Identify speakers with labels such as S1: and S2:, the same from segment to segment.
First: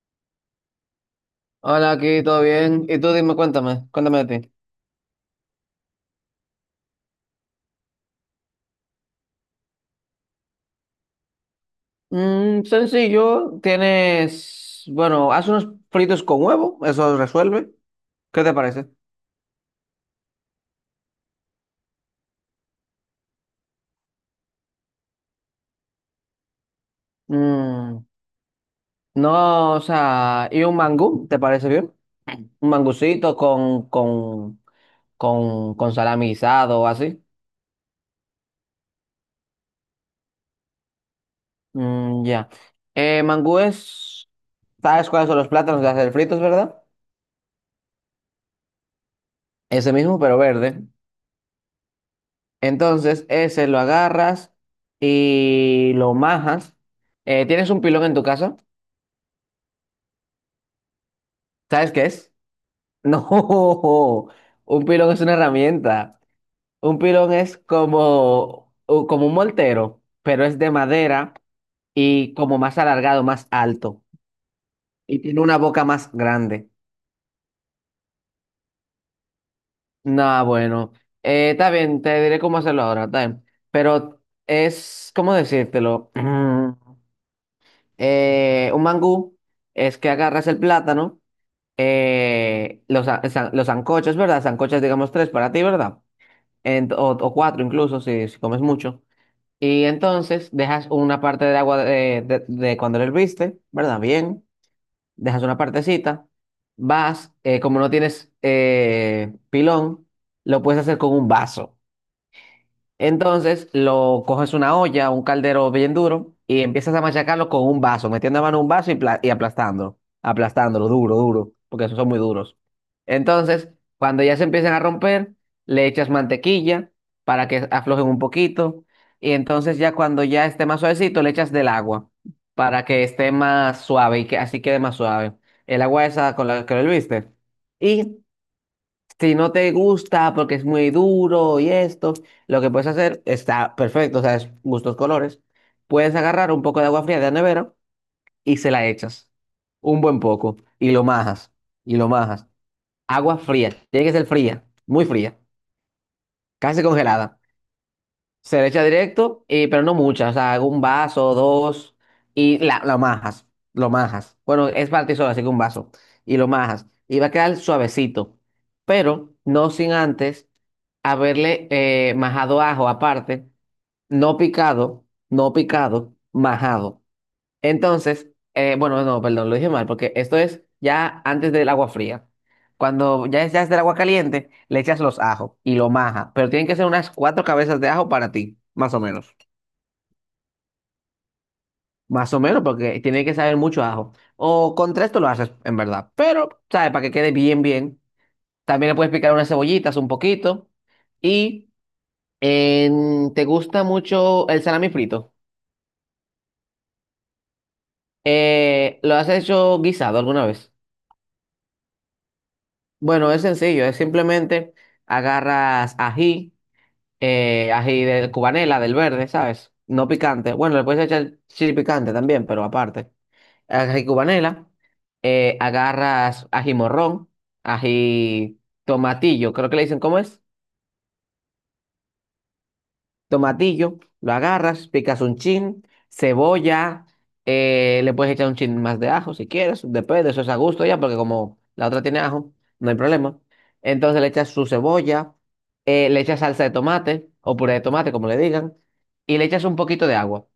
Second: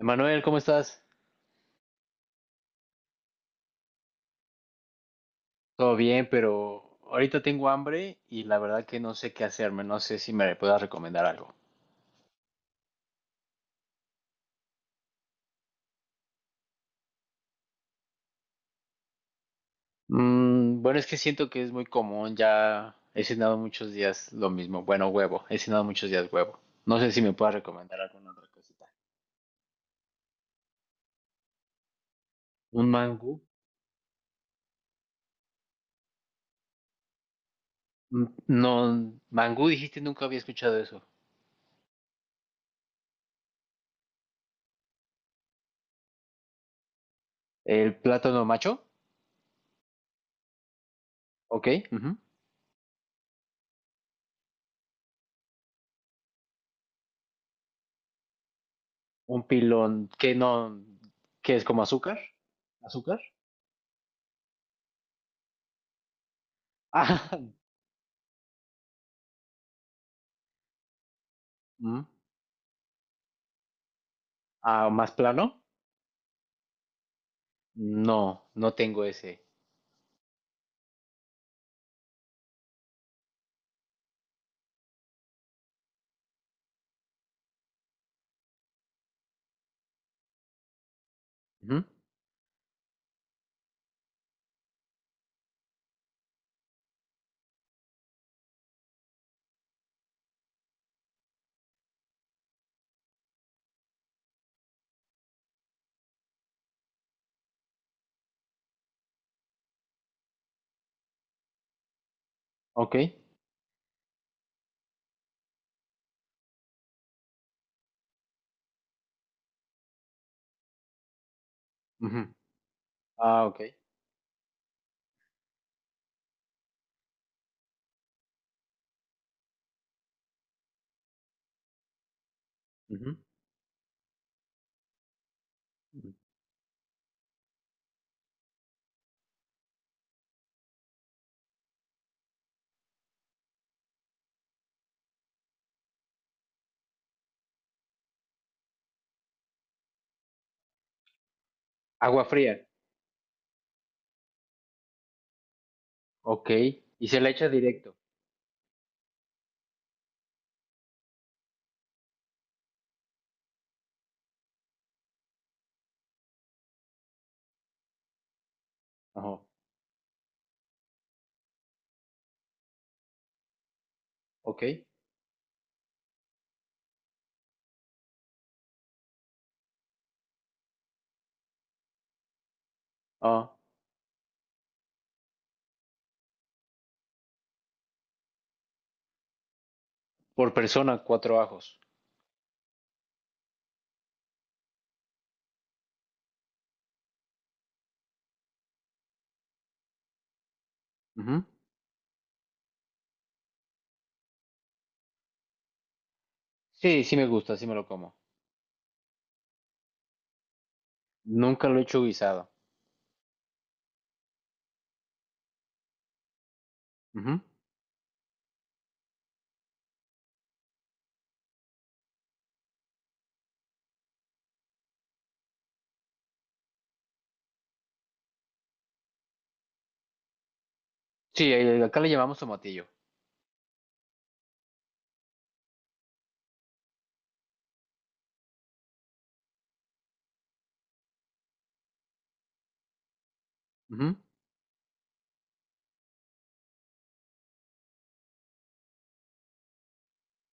S1: Emanuel, ¿cómo estás?
S2: Hola, aquí todo bien. Y tú dime, cuéntame de ti.
S1: Todo bien, pero ahorita tengo hambre y la verdad que no sé qué hacerme, no sé si me puedas recomendar algo.
S2: Sencillo, tienes, bueno, haz unos fritos con huevo, eso resuelve. ¿Qué te parece?
S1: Bueno, es que siento que es muy común, ya he cenado muchos días lo mismo, bueno, huevo, he cenado muchos días huevo. No sé si me puedas recomendar
S2: Mm,
S1: alguna otra cosita.
S2: no, o sea, ¿y un mangú? ¿Te parece bien? Un
S1: ¿Un mangú?
S2: mangucito con salami guisado o así.
S1: Mm, no, mangú dijiste, nunca había escuchado eso.
S2: Mm, ya. Mangú es, ¿sabes cuáles son los plátanos de hacer fritos, verdad?
S1: ¿El plátano macho?
S2: Ese mismo, pero verde.
S1: Ok, ujú.
S2: Entonces, ese lo agarras y lo majas. ¿Tienes un pilón en tu casa?
S1: ¿Un pilón? Que no, ¿que es como
S2: ¿Sabes qué
S1: azúcar?
S2: es?
S1: ¿Azúcar?
S2: No, un pilón es una herramienta. Un
S1: Ah,
S2: pilón es como, como un moltero, pero es de madera
S1: mm,
S2: y como más alargado, más alto.
S1: ah, más
S2: Y tiene una
S1: plano.
S2: boca más grande.
S1: No, no tengo ese.
S2: Nah, bueno. Está bien, te diré cómo hacerlo ahora, está bien. Pero es, ¿cómo decírtelo? Un mangú es que agarras el plátano
S1: Ujú.
S2: los sancochos, ¿verdad? Sancochos, digamos, tres para ti, ¿verdad? O cuatro incluso, si comes mucho. Y entonces dejas una parte de agua de cuando lo herviste, ¿verdad? Bien, dejas una partecita, vas, como no tienes pilón, lo puedes hacer con un vaso.
S1: Ok,
S2: Entonces lo coges una olla, un caldero bien duro y empiezas a machacarlo con un vaso, metiendo la mano en un vaso y aplastándolo, aplastándolo duro, duro, porque esos son muy
S1: ujú.
S2: duros.
S1: Ah, ok.
S2: Entonces, cuando ya se empiezan a romper, le echas mantequilla para que aflojen un poquito y entonces ya cuando ya esté más suavecito, le echas del agua para que
S1: Ujú,
S2: esté más suave y que así quede más suave. El agua
S1: ujú.
S2: esa con la que lo viste. Y si no te gusta porque es muy duro y esto, lo que puedes hacer está perfecto, o sea, es gustos colores. Puedes agarrar un poco de agua fría de la nevera y se la echas. Un buen poco. Y lo majas. Y lo
S1: Agua
S2: majas.
S1: fría.
S2: Agua fría. Tiene que ser fría. Muy fría.
S1: Ok.
S2: Casi
S1: Y se la
S2: congelada.
S1: echa directo.
S2: Se le echa directo, pero no muchas, o sea, hago un vaso, dos, y lo majas, lo majas. Bueno, es para ti así que un vaso, y lo majas. Y va a quedar suavecito, pero
S1: Ajá.
S2: no sin antes haberle majado ajo aparte, no
S1: Ok.
S2: picado, no picado, majado. Entonces, bueno, no, perdón, lo dije mal, porque esto es ya antes del agua fría. Cuando
S1: Ah,
S2: ya es del agua caliente, le echas los ajos y lo majas, pero tienen que ser unas cuatro cabezas de ajo para ti, más o menos.
S1: por persona, cuatro ajos.
S2: Más o menos, porque tiene que saber mucho a ajo. O con tres tú lo haces, en verdad. Pero, ¿sabes? Para que quede bien, bien. También le puedes picar unas cebollitas un poquito.
S1: Ujú.
S2: Y te gusta mucho el salami frito.
S1: Sí, sí me gusta, sí me lo como.
S2: ¿Lo has hecho guisado alguna vez?
S1: Nunca lo he hecho guisado.
S2: Bueno, es sencillo, es simplemente agarras ají,
S1: Ujú.
S2: ají de cubanela, del verde, ¿sabes? No picante. Bueno, le puedes echar chili picante también, pero aparte. Ají cubanela, agarras ají morrón, ají tomatillo, creo que le dicen, ¿cómo es?
S1: Sí, acá le llamamos tomatillo.
S2: Tomatillo, lo agarras, picas un chin, cebolla, le puedes echar un chin más de ajo si quieres, depende, eso es a gusto ya, porque como la otra tiene ajo, no hay problema.
S1: Ujú.
S2: Entonces le echas su cebolla, le echas salsa de tomate o puré de tomate, como le digan, y le echas un poquito de agua.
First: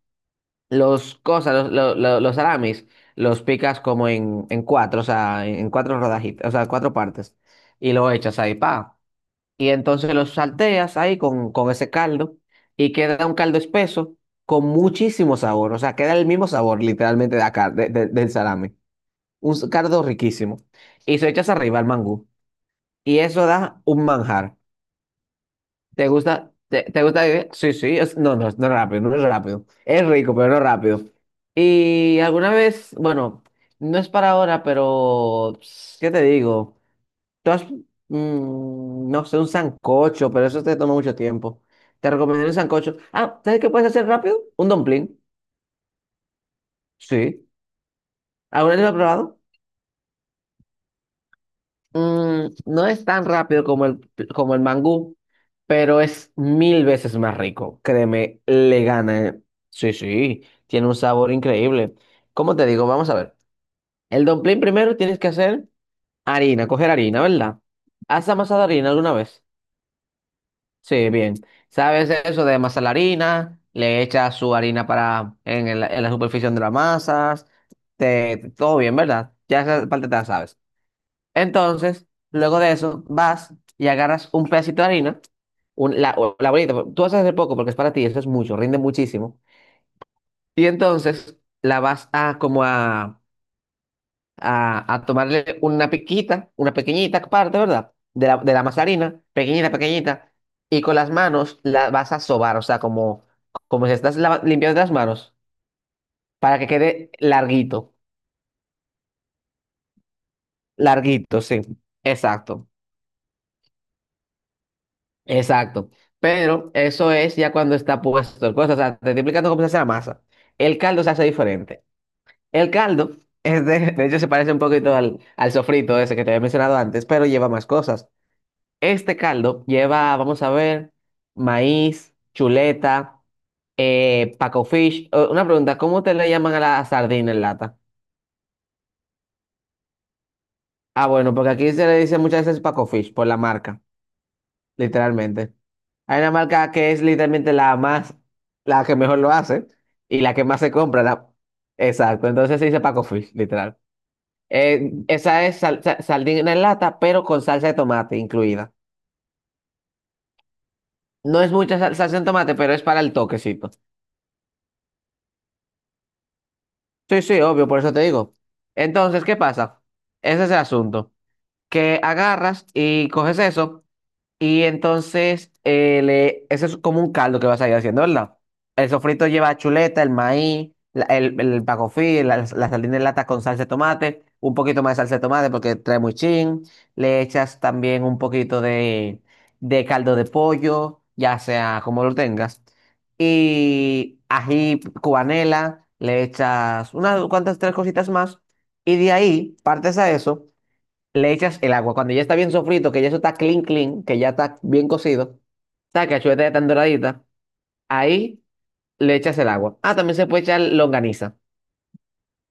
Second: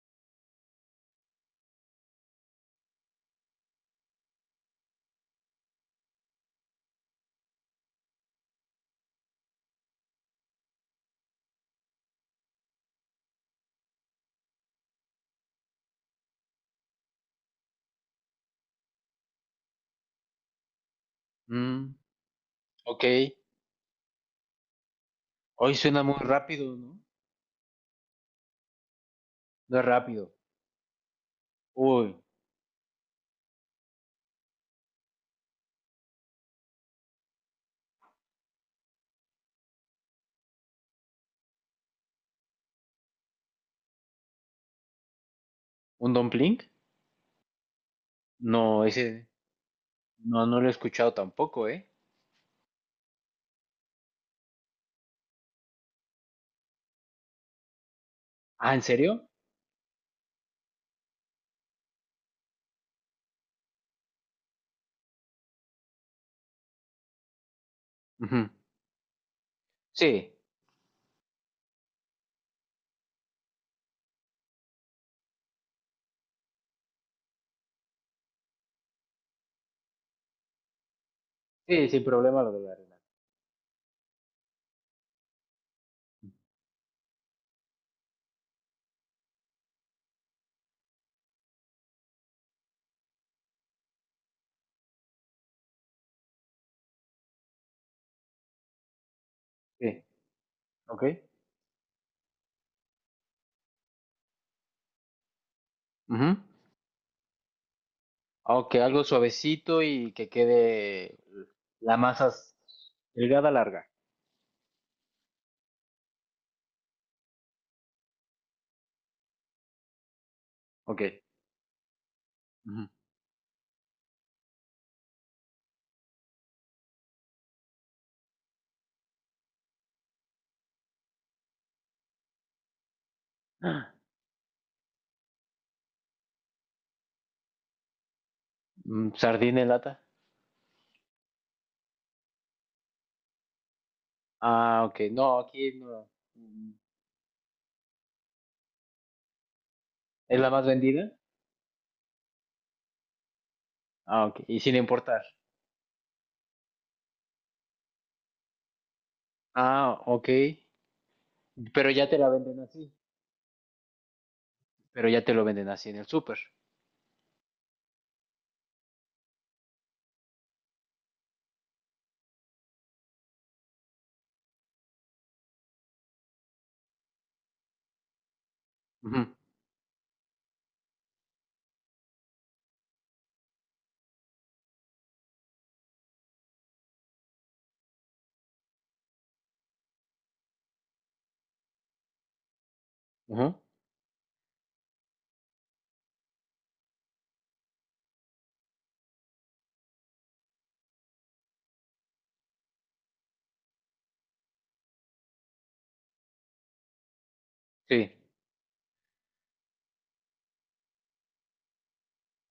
S2: Los cosas, los, lo- los salamis, los picas como en cuatro, o sea, en cuatro rodajitas, o sea, cuatro partes, y lo echas ahí, pa y entonces los salteas ahí con, ese caldo y queda un caldo espeso con muchísimo sabor, o sea, queda el mismo sabor literalmente de la de- del salame, un caldo riquísimo y se echas arriba al
S1: Mm,
S2: mangú
S1: ok.
S2: y eso da un manjar.
S1: Hoy suena
S2: ¿Te
S1: muy
S2: gusta?
S1: rápido,
S2: ¿Te,
S1: ¿no?
S2: te gusta? La Sí, sí, no, no, no es rápido, no es rápido,
S1: No es
S2: es
S1: rápido.
S2: rico, pero no rápido.
S1: Uy,
S2: Y alguna vez, bueno, no es para ahora, pero ¿qué te digo? Tú has- no sé, un sancocho, pero eso te toma mucho tiempo. Te recomendaría un sancocho. Ah, ¿sabes qué puedes hacer rápido? Un dumpling.
S1: ¿un dumpling?
S2: Sí. ¿Alguna vez
S1: No,
S2: lo has
S1: ese
S2: probado?
S1: no, no lo he escuchado tampoco, ¿eh?
S2: No es tan rápido como el mangú, pero es mil veces más rico. Créeme,
S1: Ah, ¿en
S2: le gana.
S1: serio?
S2: eh. Sí, sí, tiene un sabor increíble. ¿Cómo te digo? Vamos a ver. El dumpling primero tienes que hacer harina, coger harina, ¿verdad? ¿Has
S1: Ujú.
S2: amasado harina alguna vez?
S1: Sí,
S2: Sí, bien. ¿Sabes eso de amasar la harina? Le echas su harina para en la superficie de las masas. Todo bien, ¿verdad? Ya esa parte te la sabes.
S1: sí, sin
S2: Entonces,
S1: problema lo
S2: luego
S1: de la
S2: de
S1: harina.
S2: eso, vas y agarras un pedacito de harina, o la bolita. Pues, tú vas a hacer poco porque es para ti, eso es mucho, rinde muchísimo. Y entonces la vas a como a tomarle una piquita, una pequeñita parte, ¿verdad? De la masa de harina, pequeñita,
S1: Sí,
S2: pequeñita, y con
S1: ok.
S2: las manos la vas a sobar, o sea, como si estás limpiando las manos,
S1: Ujú.
S2: para que quede larguito,
S1: Ok, algo suavecito y que quede
S2: larguito, sí,
S1: la masa s-
S2: exacto,
S1: delgada, larga.
S2: exacto. Pero eso es ya cuando está puesto el cosa, o sea, te estoy explicando cómo se hace la masa. El
S1: Ok.
S2: caldo se hace diferente. El
S1: Ujú.
S2: caldo, es de hecho, se parece un poquito al sofrito ese que te había mencionado antes, pero lleva más cosas. Este caldo lleva, vamos a ver, maíz, chuleta, paco fish. Una pregunta, ¿cómo te le llaman a la sardina en lata?
S1: Mm, sardina en lata.
S2: Ah, bueno, porque aquí se le dice muchas veces paco fish por la marca,
S1: Ah, ok. No,
S2: literalmente.
S1: aquí no.
S2: Hay una marca
S1: Mm.
S2: que es literalmente la más, la que mejor lo hace y la
S1: ¿Es
S2: que
S1: la
S2: más
S1: más
S2: se compra.
S1: vendida?
S2: la- Exacto, entonces se dice paco fish, literal.
S1: Ah, ok. Y sin
S2: Eh,
S1: importar.
S2: esa es sardina en lata, pero con salsa de tomate incluida.
S1: Ah, ok.
S2: No es mucha
S1: Pero ya te
S2: salsa de
S1: la
S2: tomate,
S1: venden
S2: pero es
S1: así.
S2: para el toquecito.
S1: Pero ya te lo venden así en el súper.
S2: Sí, sí, obvio, por eso te digo. Entonces, ¿qué pasa? Ese es el asunto. Que agarras y coges eso, y entonces, eso es como un caldo que vas a ir haciendo, ¿verdad? El sofrito
S1: Ujú,
S2: lleva chuleta, el maíz, el pacofí, la sardina en lata con salsa de tomate, un poquito más de salsa de tomate porque trae muy chin. Le echas también un poquito de caldo de pollo, ya sea como lo tengas.
S1: ujú.
S2: Y ají cubanela, le echas unas cuantas tres cositas más. Y de ahí partes a eso le echas el agua. Cuando ya está bien sofrito, que ya eso está clean, clean, que ya está bien cocido, está que la chuleta ya está doradita,
S1: Sí.
S2: ahí le echas el agua. Ah, también se puede echar longaniza.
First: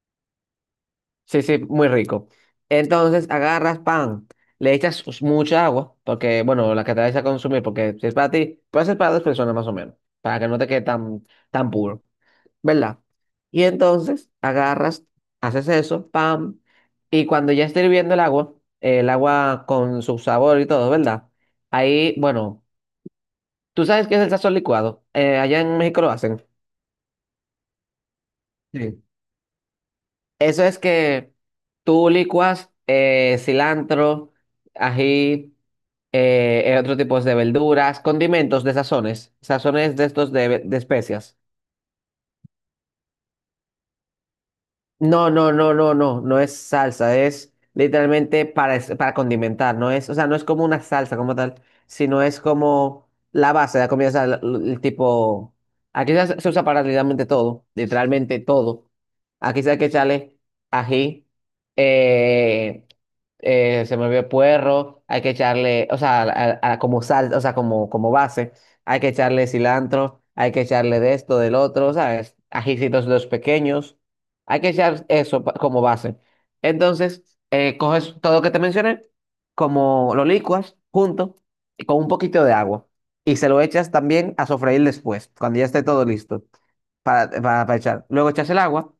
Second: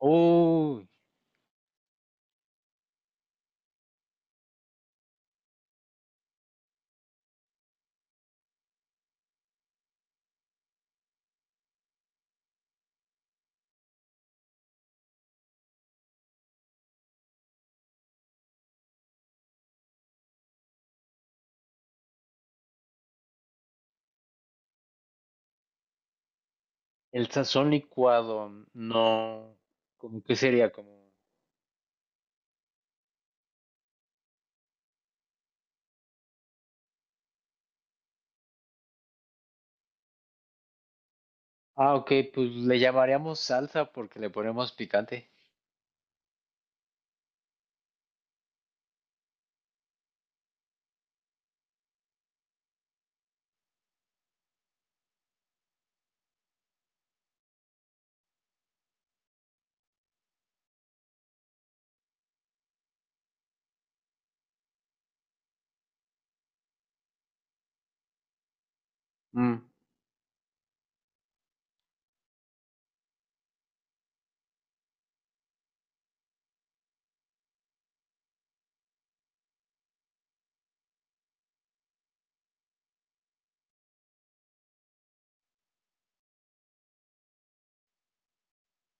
S1: Uy,
S2: Sí, sí, muy rico. Entonces agarras pan, le echas mucha agua, porque, bueno, la que te vayas a consumir, porque si es para ti, puede ser para dos personas más o menos, para que no te quede tan, tan puro. ¿Verdad? Y entonces agarras, haces eso, pam, y cuando ya está hirviendo el agua con su sabor y todo, ¿verdad? Ahí, bueno, tú sabes qué es el sazón licuado. Allá en México lo hacen.
S1: el sazón licuado.
S2: Sí.
S1: No. ¿Cómo que
S2: Eso
S1: sería?
S2: es
S1: Como,
S2: que tú licuas cilantro, ají, otro tipo de verduras, condimentos de sazones, sazones de estos de especias.
S1: ah, ok, pues le llamaríamos salsa porque le ponemos picante.
S2: No, no, no, no, no, no es salsa, es literalmente para condimentar, no es, o sea, no es como una salsa como tal, sino es como la base de la comida, o sea, tipo, aquí se usa para literalmente todo, literalmente todo. Aquí se hay que echarle ají, eh, se me olvidó puerro, hay que echarle, o sea, como sal, o sea, como base, hay que echarle
S1: Mm,
S2: cilantro, hay que echarle de esto, del otro, ¿sabes? Ajicitos los pequeños. Hay que echar eso como base. Entonces, coges todo lo que te mencioné, como lo licuas junto y con un poquito de agua. Y se lo echas también a sofreír después, cuando ya esté todo listo para echar. Luego echas el agua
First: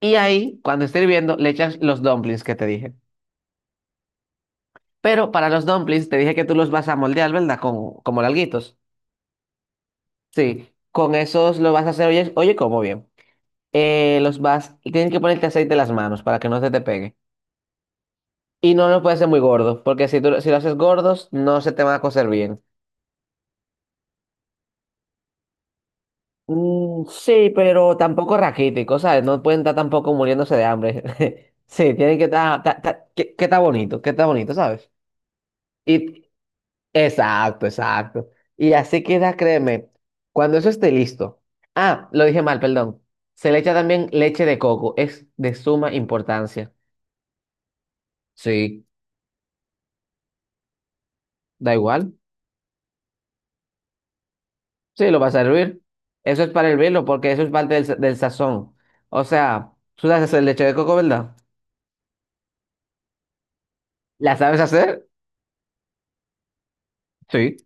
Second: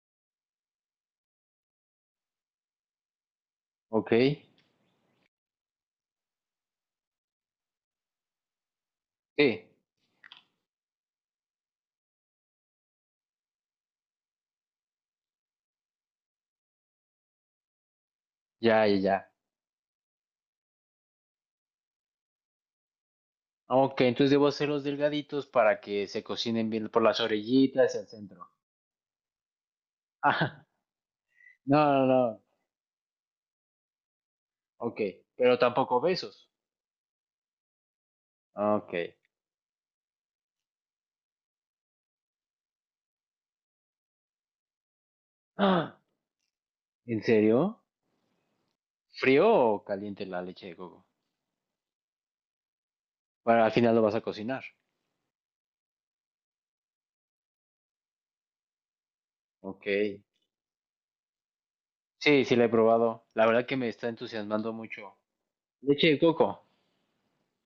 S2: y ahí, cuando esté hirviendo, le echas los dumplings que te dije.
S1: ok.
S2: Pero para los dumplings te dije que tú los vas a moldear, ¿verdad? Con, como larguitos.
S1: Sí,
S2: Sí, con esos lo vas a hacer, oye, oye, como bien. Los vas y tienes que ponerte aceite en las manos para que no se te pegue. Y
S1: ya,
S2: no
S1: ya,
S2: lo puedes hacer
S1: ya.
S2: muy gordo, porque si, tú, si lo haces gordos, no se te van a cocer bien.
S1: Ah, ok, entonces debo hacerlos delgaditos para que se cocinen bien por
S2: Mm,
S1: las
S2: sí,
S1: orillitas
S2: pero
S1: y el
S2: tampoco
S1: centro.
S2: raquítico, ¿sabes? No pueden estar tampoco muriéndose
S1: Ah,
S2: de hambre.
S1: no,
S2: Sí,
S1: no,
S2: tienen que
S1: no.
S2: estar, que está bonito, que está bonito, ¿sabes?
S1: Ok, pero tampoco
S2: Y,
S1: besos.
S2: exacto, exacto. Y
S1: Ok.
S2: así queda, créeme, cuando eso esté listo. Ah, lo dije mal, perdón. Se le echa también leche de coco, es de suma
S1: Ah,
S2: importancia.
S1: ¿en serio?
S2: Sí,
S1: ¿Frío o caliente la leche de coco?
S2: da igual.
S1: Bueno, al final lo vas a cocinar.
S2: Sí, lo vas a hervir. Eso es para hervirlo, porque eso es parte del sazón. O sea,
S1: Ok.
S2: tú sabes hacer leche de coco, ¿verdad?
S1: Sí, sí, la he probado. La verdad que me está
S2: ¿La sabes
S1: entusiasmando
S2: hacer?
S1: mucho. Leche de coco.
S2: Sí.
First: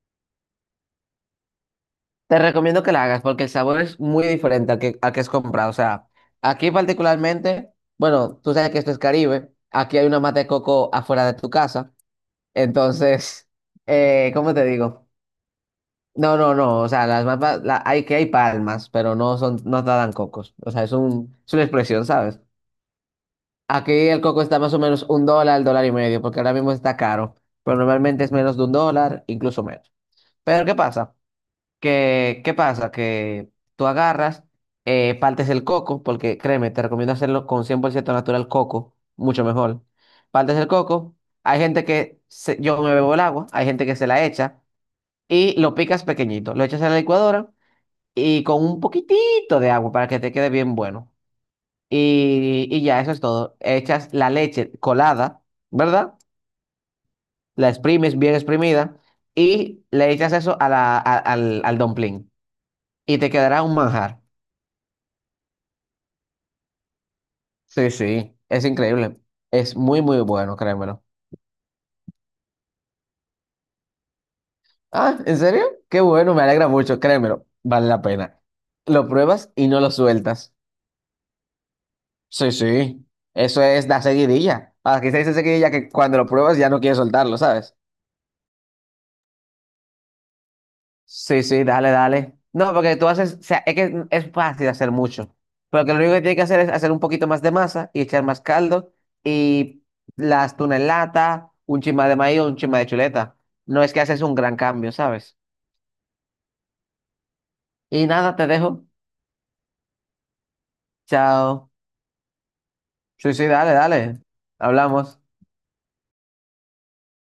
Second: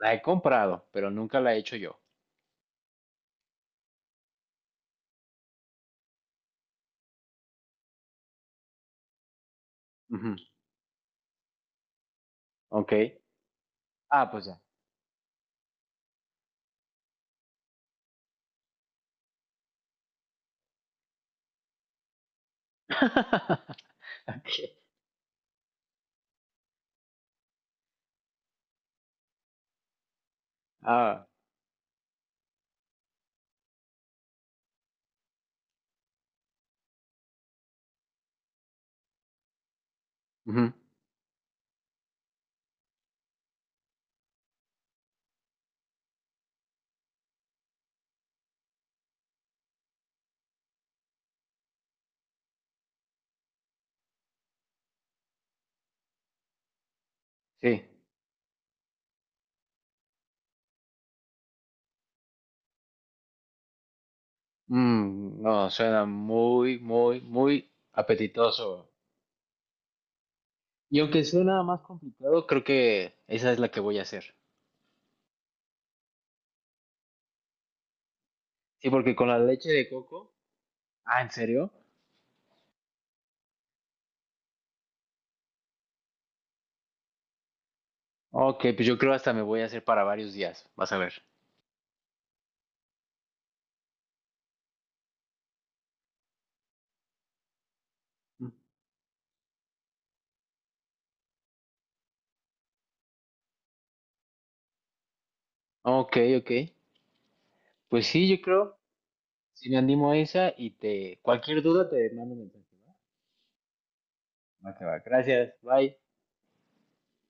S1: La he comprado, pero nunca la he hecho yo.
S2: Te recomiendo que la hagas porque el sabor es muy diferente al que es comprado. O sea, aquí particularmente, bueno, tú sabes que esto es Caribe. Aquí hay una
S1: Ujú.
S2: mata de coco afuera de tu casa.
S1: Ok.
S2: Entonces,
S1: Ah, pues
S2: ¿cómo
S1: ya.
S2: te digo? No, no, no. O sea, las mapas, hay palmas, pero no son, no te dan cocos. O sea, es un, es una expresión, ¿sabes? Aquí el coco está
S1: Ok.
S2: más o menos un dólar, dólar y medio, porque ahora mismo está caro, pero normalmente es menos de un dólar, incluso menos. Pero ¿qué pasa?
S1: Ah,
S2: Que, ¿qué pasa? Que tú agarras, partes el coco, porque créeme, te recomiendo hacerlo con 100% natural coco, mucho mejor. Partes el
S1: ujú.
S2: coco, hay gente que yo me bebo el agua, hay gente que se la echa y lo picas pequeñito, lo echas en la licuadora y con un poquitito de agua para que te quede bien bueno. Y ya, eso es todo. Echas la leche colada, ¿verdad? La
S1: Sí.
S2: exprimes bien exprimida y le echas eso a la, a- al, al dumpling. Y te quedará un manjar.
S1: Mm, no, suena muy, muy, muy
S2: Sí, sí, es
S1: apetitoso.
S2: increíble. Es muy, muy bueno,
S1: Y
S2: créemelo.
S1: aunque suena más complicado, creo que esa es la que voy a hacer.
S2: Ah, ¿en serio? Qué bueno, me alegra mucho, créemelo. Vale la pena.
S1: Sí,
S2: Lo
S1: porque con la
S2: pruebas y
S1: leche
S2: no
S1: de
S2: lo
S1: coco.
S2: sueltas.
S1: Ah, ¿en serio?
S2: Sí, sí. Eso es la seguidilla. Aquí se dice seguidilla que cuando lo pruebas ya no quieres soltarlo, ¿sabes?
S1: Ok, pues yo creo hasta me voy a hacer para varios días. Vas a ver.
S2: Sí, sí, dale, dale. No, porque tú haces, o sea, es que es fácil hacer mucho. Pero que lo único que tienes que hacer es hacer un poquito más de masa y echar más
S1: Mm.
S2: caldo y las tunas en lata, un chima de maíz o un chima de chuleta. No es que haces un gran cambio, ¿sabes?
S1: Ok, ok. Pues
S2: Y
S1: sí,
S2: nada,
S1: yo
S2: te
S1: creo.
S2: dejo.
S1: Si me animo a esa y te... Cualquier
S2: Chao.
S1: duda te mando un mensaje.
S2: Sí, sí, dale, dale.
S1: ¿Va? Va que va.
S2: Hablamos.
S1: Gracias. Bye.